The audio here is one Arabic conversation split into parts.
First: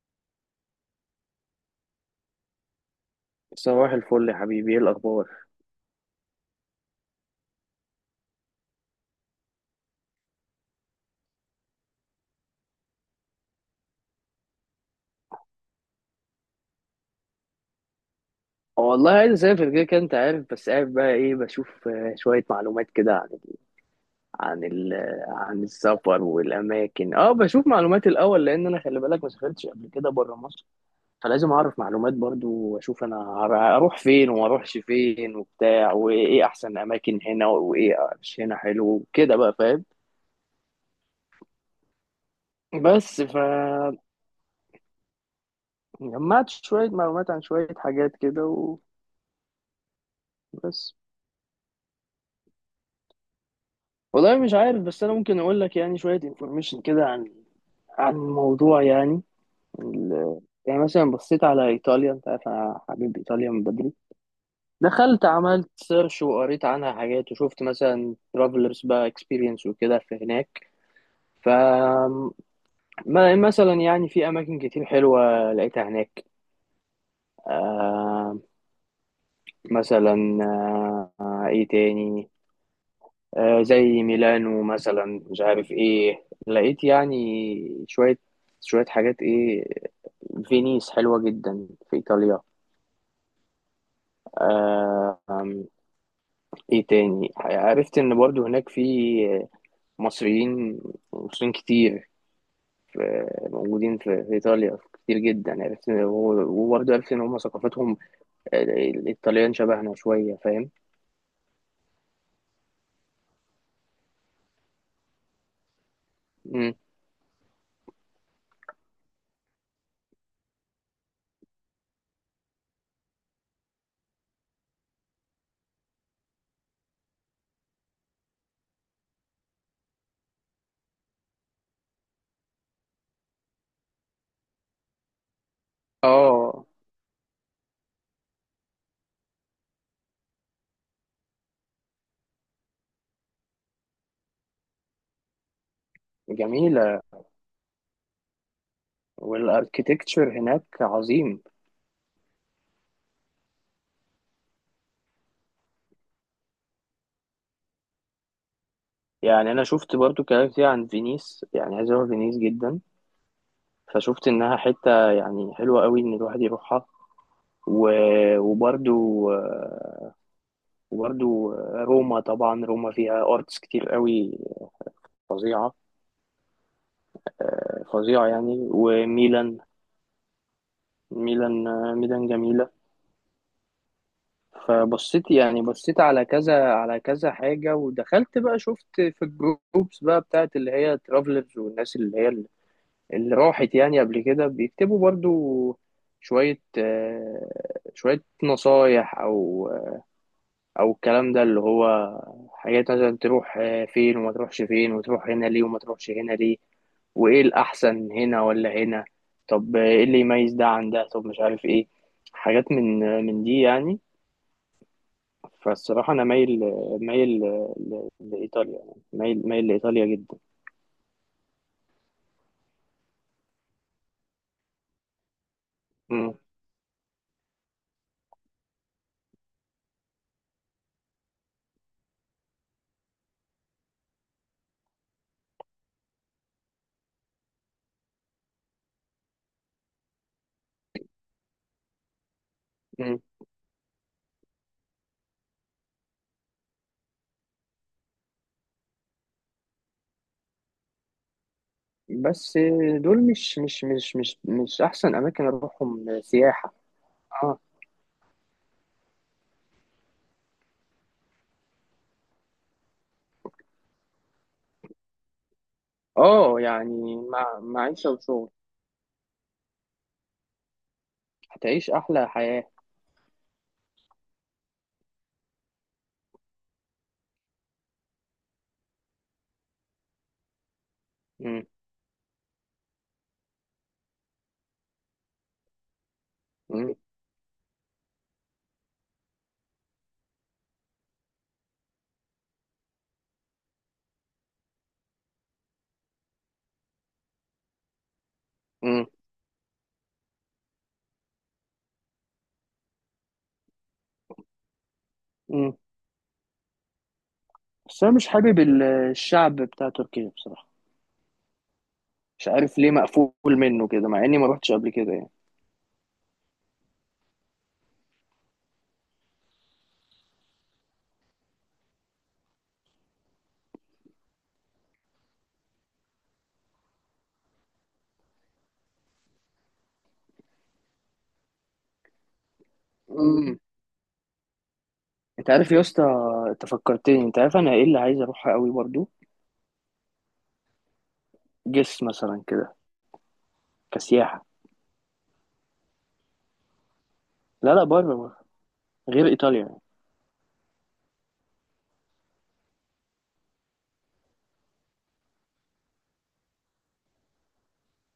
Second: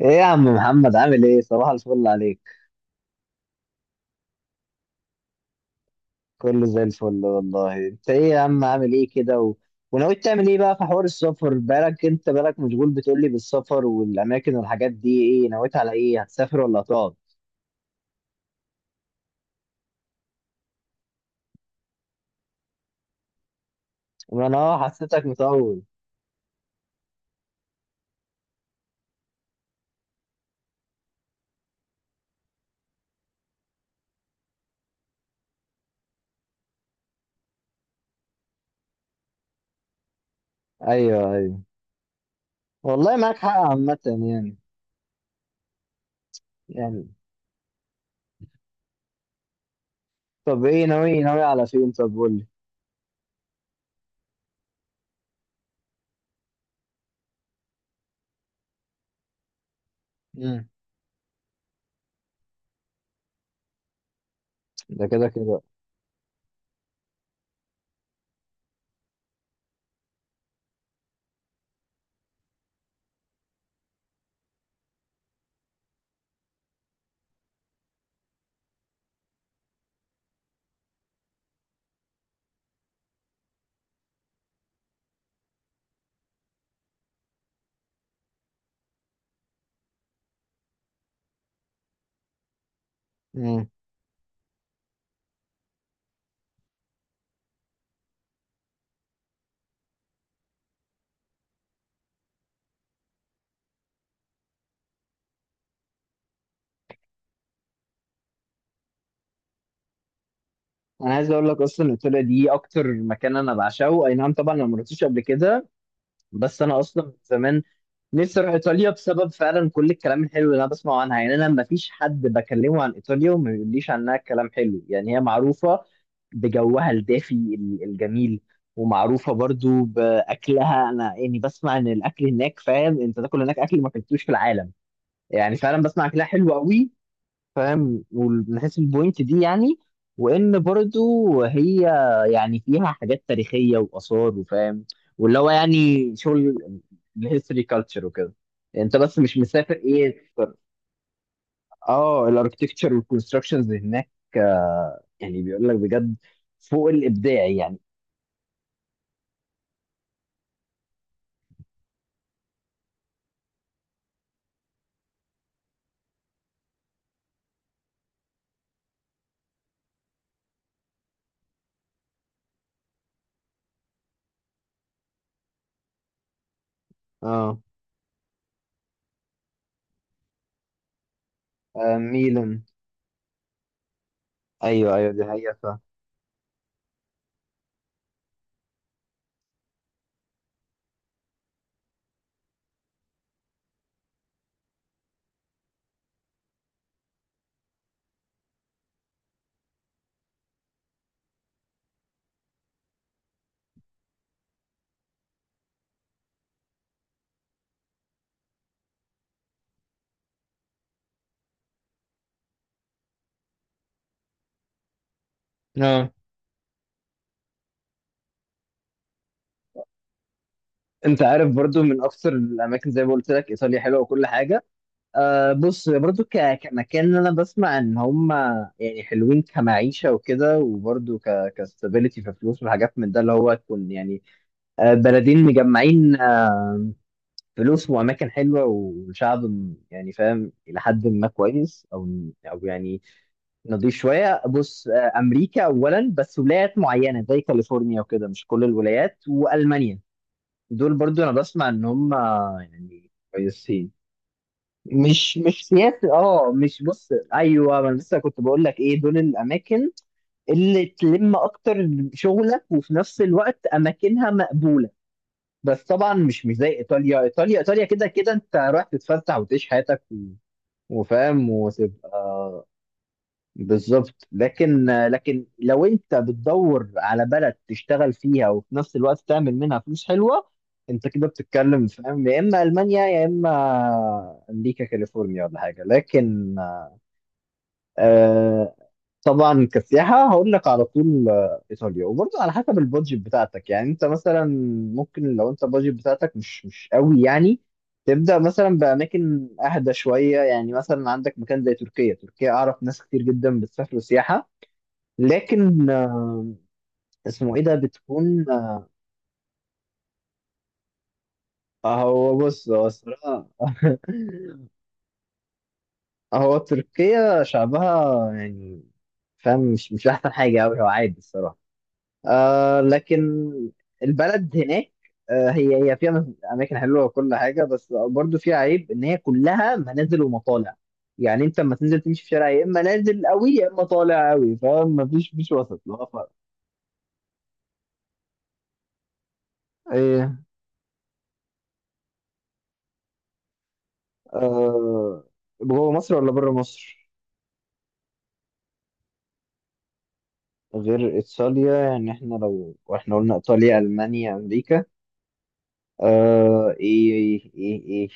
ايه يا عم محمد؟ عامل ايه؟ صباح الفل عليك. صباح الفل يا حبيبي، ايه الاخبار؟ كله زي الفل والله. انت ايه يا عم؟ عامل ايه كده وناوي تعمل ايه بقى في حوار السفر؟ بالك، انت بالك مشغول بتقولي بالسفر والاماكن والحاجات دي. ايه نويت على ايه؟ هتسافر ولا هتقعد؟ والله عايز اسافر كده كده، انت عارف، بس قاعد بقى ايه؟ بشوف شويه معلومات كده ما انا عن ال حسيتك عن مطول. السفر والاماكن. اه بشوف معلومات الاول، لان انا، خلي بالك، ما سافرتش قبل كده بره مصر، فلازم اعرف معلومات برضو، واشوف انا اروح فين وما اروحش فين وبتاع، وايه احسن اماكن هنا وايه مش هنا حلو كده بقى، فاهم؟ ايوه، ايوه، والله بس معاك حق فجمعت عامة يعني. شويه يعني معلومات عن شويه حاجات كده طب ايه وبس. ناوي؟ ناوي على فين؟ طب قول لي. والله مش عارف، بس انا ممكن اقول لك يعني شويه انفورميشن كده عن الموضوع يعني، ال- مم. يعني مثلا بصيت على ايطاليا، انت عارف انا حبيب ايطاليا من بدري. ده دخلت، كده كده. عملت سيرش، وقريت عنها حاجات، وشفت مثلا ترافلرز بقى اكسبيرينس وكده في هناك. ف مثلا يعني في اماكن كتير حلوه لقيتها هناك. آه مثلا، ايه تاني؟ زي ميلانو مثلا. مش عارف ايه، لقيت يعني شوية شوية حاجات ايه. فينيس حلوة جدا في ايطاليا. مم. آه، آم، ايه تاني؟ عرفت ان برضو هناك في مصريين، مصريين كتير، موجودين في ايطاليا كتير جدا. عرفت وبرضو عرفت ان هم ثقافتهم، الايطاليان شبهنا شوية، فاهم؟ انا عايز اقول لك، اصلا ايطاليا دي اكتر مكان انا بعشقه. اي نعم طبعا انا ما رحتش قبل كده، بس مم. انا اصلا من زمان نفسي اروح ايطاليا، بسبب فعلا كل الكلام الحلو اللي انا بسمعه عنها. يعني انا ما فيش حد بكلمه عن ايطاليا وما بيقوليش عنها كلام حلو. يعني هي معروفه بجوها الدافي الجميل، ومعروفه برضو باكلها. انا يعني بسمع ان الاكل هناك، فاهم، انت تاكل هناك اكل ما اكلتوش في العالم. يعني فعلا بسمع اكلها حلو اه قوي. فاهم؟ ومن حيث البوينت دي يعني، وان برضو هي يعني فيها حاجات تاريخيه واثار، وفاهم، واللي هو يعني شغل جميلة. الهيستوري كلتشر وكده. يعني انت بس مش مسافر والاركيتكتشر ايه هناك عظيم. اه الاركتكتشر والكونستراكشنز هناك. آه، يعني بيقول لك بجد، فوق الابداع يعني. يعني انا شفت برضو كلام كتير عن فينيس، يعني عايز اروح فينيس جدا. فشفت انها حتة يعني حلوة قوي، ان الواحد يروحها. و... وبرضو، روما، طبعا روما فيها ارتس كتير قوي، فظيعة. اه. فظيعة يعني. وميلان، آه، ميلان ميلان. جميلة. ايوه ايوه دي فبصيت حقيقه يعني، فاهم. بصيت على كذا على كذا حاجة. ودخلت بقى شفت في الجروبس بقى بتاعت اللي هي ترافلرز، والناس اللي هي، اللي راحت يعني قبل كده، بيكتبوا برضو شوية آه، شوية نصايح، أو الكلام ده، اللي هو حاجات مثلا تروح فين وما تروحش فين، وتروح هنا ليه وما تروحش هنا ليه، وإيه الأحسن هنا ولا هنا، طب إيه اللي يميز ده عن ده، طب مش عارف إيه، حاجات من دي يعني. اه فالصراحة أنا مايل مايل لإيطاليا يعني، مايل مايل لإيطاليا جدا. انت عارف برضو من اكثر الاماكن، زي ما قلت لك، ايطاليا حلوه وكل حاجه. أه بص، برضو كمكان انا بسمع ان هم يعني حلوين كمعيشه وكده، وبرضو كستابيليتي في فلوس وحاجات من ده، اللي هو تكون يعني آه، بلدين مجمعين، آه، فلوس واماكن حلوه والشعب يعني فاهم الى حد ما كويس، او او يعني مم. نضيف شويه. بص آه، امريكا اولا، بس ولايات معينه زي كاليفورنيا وكده، مش كل الولايات، والمانيا. دول برضو انا بسمع ان هم بس يعني دول مش مش كويسين. مش مش مش احسن مش اماكن مش اروحهم سياسي، اه سياحه. مش، بص اه ايوه ما انا لسه كنت بقول لك، ايه، دول الاماكن اللي تلم اكتر شغلك، وفي نفس الوقت اماكنها مقبوله. بس طبعا مش مش اه زي يعني ايطاليا. مع ايطاليا ايطاليا كده معيشه كده وشغل. انت رايح تتفسح وتعيش حياتك وفاهم هتعيش احلى وتبقى حياه. بالظبط. لكن لكن لو انت بتدور على بلد تشتغل فيها وفي نفس الوقت تعمل منها فلوس حلوه، انت كده مم. بتتكلم فاهم، يا اما المانيا يا اما امريكا كاليفورنيا، ولا حاجه. لكن مم. آه طبعا كسياحة هقول لك على طول آه، إيطاليا. وبرضه على حسب البادجت بتاعتك يعني. أنت مثلا ممكن لو أنت البادجت بتاعتك مش مش قوي يعني، تبدأ مثلا مم. بأماكن أهدى شوية. يعني مثلا عندك مكان زي تركيا. تركيا أعرف ناس كتير جدا بتسافر سياحة. مم. لكن آه، اسمه إيه ده، بس انا مش بتكون حابب الشعب بتاع تركيا بصراحه. آه، هو مش بص عارف هو ليه، مقفول الصراحة منه كده، مع اني ما روحتش قبل كده يعني. هو تركيا شعبها يعني، فاهم، مش مش أحسن حاجة أوي، هو عادي الصراحة. آه لكن البلد هناك آه هي هي فيها اماكن حلوه وكل حاجه، بس برضو فيها عيب ان هي كلها منازل ومطالع. يعني انت لما تنزل تمشي في شارع، يا اما نازل قوي مم. يا اما طالع قوي، فما فيش انت مفيش عارف يا وسط اسطى، لا فرق. انت فكرتني، انت عارف انا ايه اللي عايز اروحها قوي برضو؟ ايه؟ جس مثلا كده، كسياحه. آه. جوه مصر ولا بره مصر؟ لا لا، بره بره، غير ايطاليا يعني. غير ايطاليا يعني، احنا لو احنا قلنا ايطاليا المانيا امريكا. آه ايه ايه ايه, إيه.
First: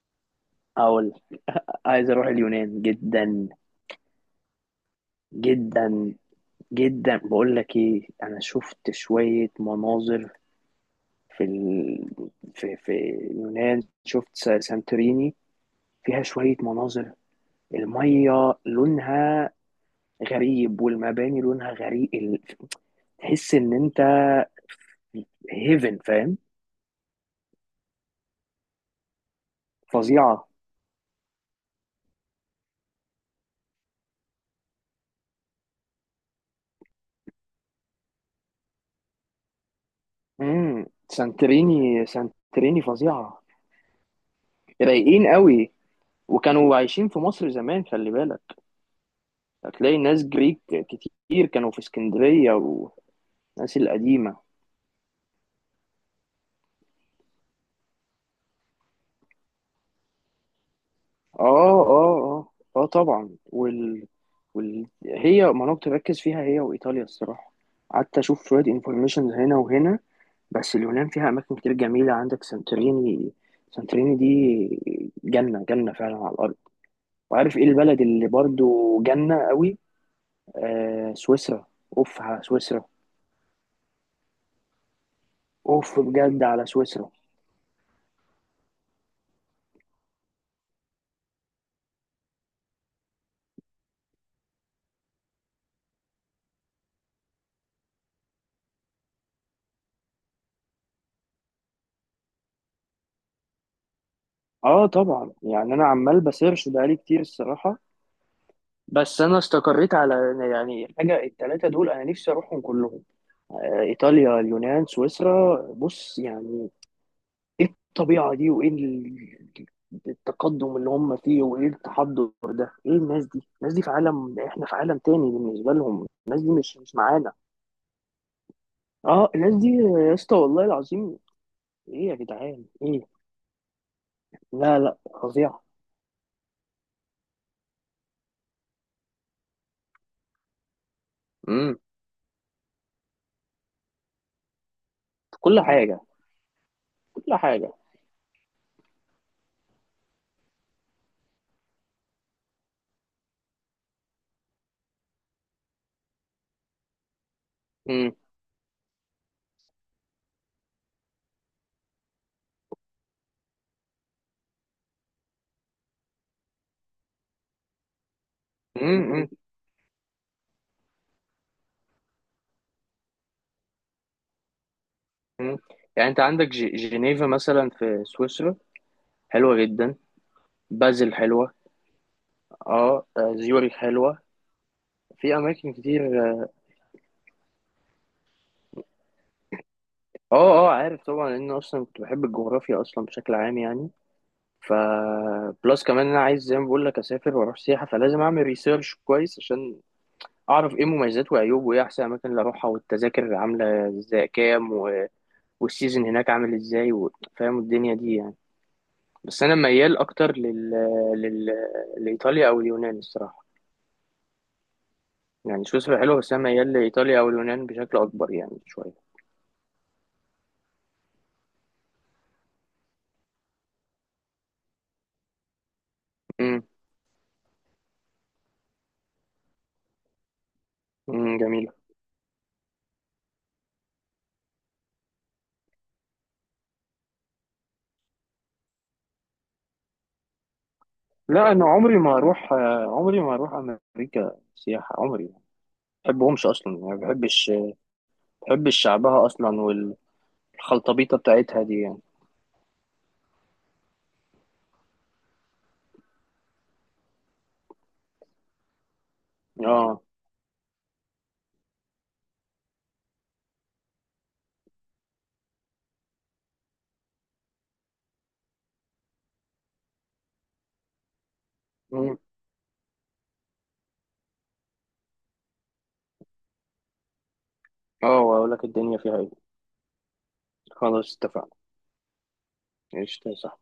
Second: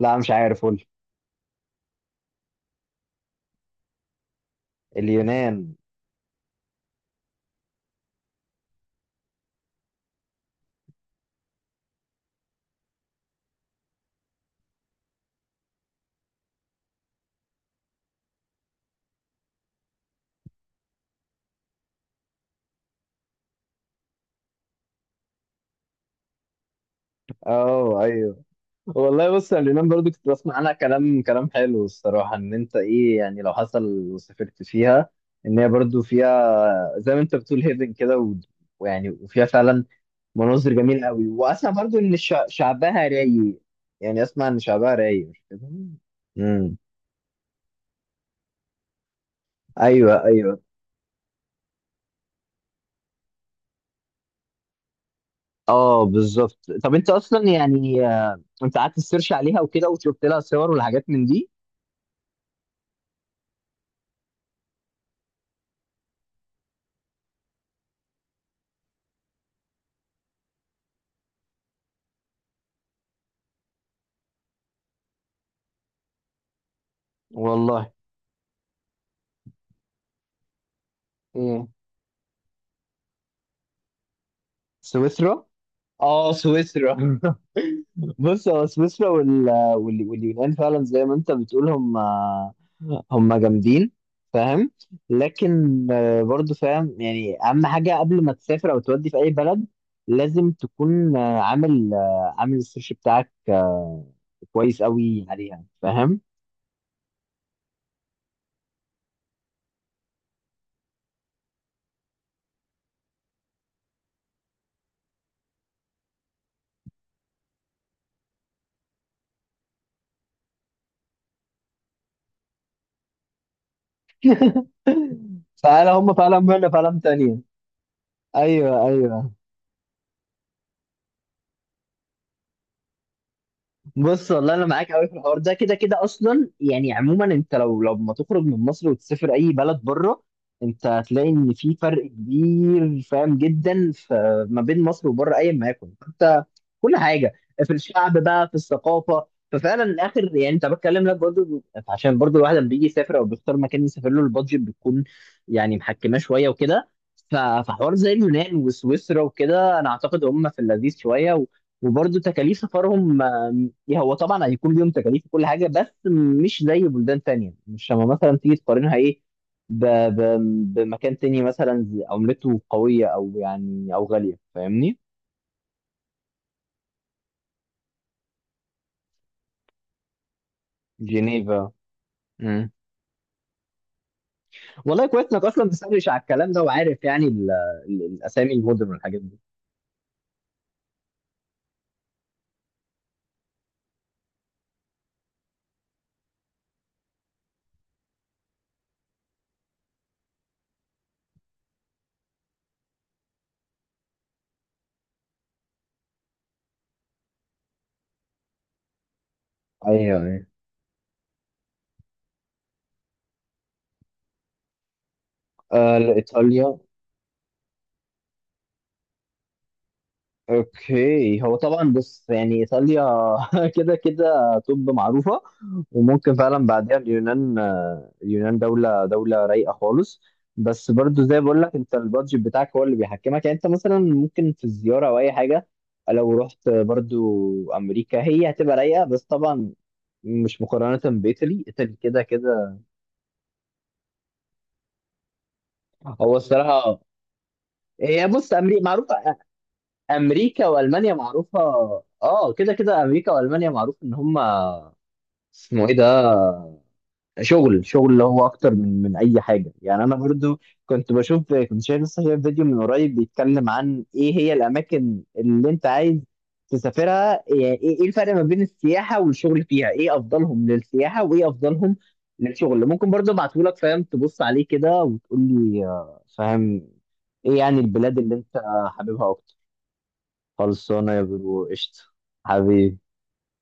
لا مش عارف، قول. اقول، عايز اروح اليونان جدا. اليونان؟ جدا جدا، بقول لك ايه، انا شفت شوية مناظر في في اليونان، شفت سانتوريني. فيها شوية مناظر، المية لونها غريب، والمباني لونها غريب، تحس ان انت هيفن، فاهم؟ اه ايوه. والله بص يا، اليونان برضو كنت فظيعة. بسمع عنها كلام كلام حلو الصراحة. ان انت ايه يعني، لو حصل وسافرت فيها، ان هي برضو فيها زي ما انت بتقول هيفن كده ويعني وفيها فعلا مناظر امم، جميلة قوي. واسمع برضو سانتوريني، ان سانتوريني شعبها فظيعة. رايق. يعني اسمع ان شعبها رايقين رايق مش كده؟ قوي، وكانوا امم. عايشين في مصر زمان، خلي بالك، هتلاقي ايوه ناس ايوه. جريك كتير كانوا في اسكندرية، والناس القديمة. اه بالظبط. طب انت اصلا يعني آه، انت قعدت تسيرش عليها وكده وشفت لها صور والحاجات من اه دي. اه اه اه طبعا. هي، ما انا كنت بركز فيها هي وايطاليا الصراحه. قعدت اشوف شويه انفورميشن هنا وهنا. بس اليونان فيها اماكن كتير جميله، عندك سانتوريني. سانتوريني دي جنه، جنه فعلا على الارض. وعارف ايه والله. البلد اللي برضو جنه قوي؟ آه، سويسرا. ايه؟ اوف على سويسرا. سويسرا. اوف اه بجد على سويسرا سويسرا. بص هو سويسرا واليونان فعلا زي ما انت بتقول هم هم جامدين فاهم. لكن آه، برضو فاهم، يعني اهم حاجه قبل ما تسافر او تودي في اي بلد، لازم تكون آه، عامل آه، عامل السيرش بتاعك آه، كويس اه قوي طبعا عليها يعني، انا عمال فاهم. بسيرش بقالي كتير الصراحه. بس انا استقريت على يعني حاجه التلاته دول، انا نفسي اروحهم كلهم، آه، ايطاليا، اليونان، سويسرا. بص يعني ايه الطبيعه دي، وايه التقدم اللي هم فيه، وايه التحضر ده، ايه الناس دي، الناس دي في عالم، احنا في عالم تاني بالنسبه فعلا لهم، هم فعلا الناس دي مهنه مش فعلا معانا. تانية. ايوه اه، ايوه. الناس دي يا اسطى، والله العظيم. ايه يا جدعان ايه. بص والله انا لا معاك لا، قوي في الحوار ده. فظيعه. كده كده اصلا يعني عموما، انت لو لو ما تخرج من مصر وتسافر اي بلد بره، انت هتلاقي ان في امم، فرق كبير فاهم جدا. ما بين مصر وبره، ايا كل ما يكن حاجه، انت، كل حاجه، كل في حاجه. الشعب بقى، في الثقافه. ففعلا اخر يعني انت بتكلم لك برضو، عشان برضو الواحد لما بيجي يسافر او بيختار مكان يسافر له، البادجت بتكون يعني محكمه شويه وكده. فحوار زي امم. اليونان وسويسرا وكده انا اعتقد هم في اللذيذ شويه وبرضو تكاليف سفرهم. إيه؟ هو طبعا هيكون ليهم تكاليف وكل حاجه، بس مش زي بلدان تانية، مش لما مثلا تيجي تقارنها ايه امم. ب... ب... بمكان تاني، مثلا عملته قويه، او يعني او غاليه فاهمني. امم. يعني انت عندك جنيفا مثلا في سويسرا، حلوه جدا. بازل حلوه. جنيفا. مم. اه، زيورخ حلوه. والله كويس في انك اصلا اماكن بتسرش على كتير. اه، الكلام ده، وعارف يعني الاسامي المدن والحاجات دي. اه عارف طبعا، لان اصلا كنت بحب الجغرافيا اصلا بشكل عام يعني. ف بلس كمان، انا عايز زي ما بقول لك اسافر واروح سياحه، فلازم اعمل ريسيرش كويس عشان اعرف ايه مميزات وعيوب، وايه احسن اماكن اللي اروحها، والتذاكر عامله ازاي كام والسيزون هناك عامل ازاي فاهم الدنيا دي يعني؟ بس انا ميال ايوه اكتر ايوه. لل... لايطاليا او اليونان الصراحه. يعني آه، سويسرا حلوه، بس انا ميال ايطاليا. لايطاليا او اليونان بشكل اكبر يعني شويه. اوكي، هو طبعا بص يعني ايطاليا كده كده طب معروفه. وممكن فعلا بعدها اليونان، آه، اليونان دوله دوله رايقه خالص. بس برضو زي بقول جميل. لك، انت البادجت بتاعك هو اللي بيحكمك. يعني انت مثلا ممكن في الزياره او اي حاجه، لو رحت برضو امريكا هي هتبقى رايقه. بس طبعا مش مقارنه لا بايطالي، انا ايطالي عمري ما كده اروح، كده. عمري ما اروح امريكا سياحه، عمري ما. هو بحبهمش اصلا يعني، ما الصراحه هي بص بحبش امريكا معروفه، شعبها اصلا، امريكا والمانيا والخلطبيطه معروفه. بتاعتها دي يعني. اه كده كده امريكا والمانيا معروف ان هم اسمه ايه ده، شغل شغل اللي هو اكتر من من اي حاجه اه. يعني. انا برضو كنت بشوف، كنت شايف لسه شايف فيديو من قريب بيتكلم عن ايه هي الاماكن اللي انت عايز تسافرها. يعني ايه ايه الفرق ما بين السياحه والشغل فيها، ايه افضلهم للسياحه وايه افضلهم مم. للشغل. ممكن برضو ابعته لك فاهم، تبص عليه كده وتقول لي آه، فاهم، ايه يعني البلاد اه، اللي واقول انت لك الدنيا فيها حاببها ايه. اكتر. خلصانه خلاص يا اتفقنا. برو، قشطه. حبيبي. ايش، صح.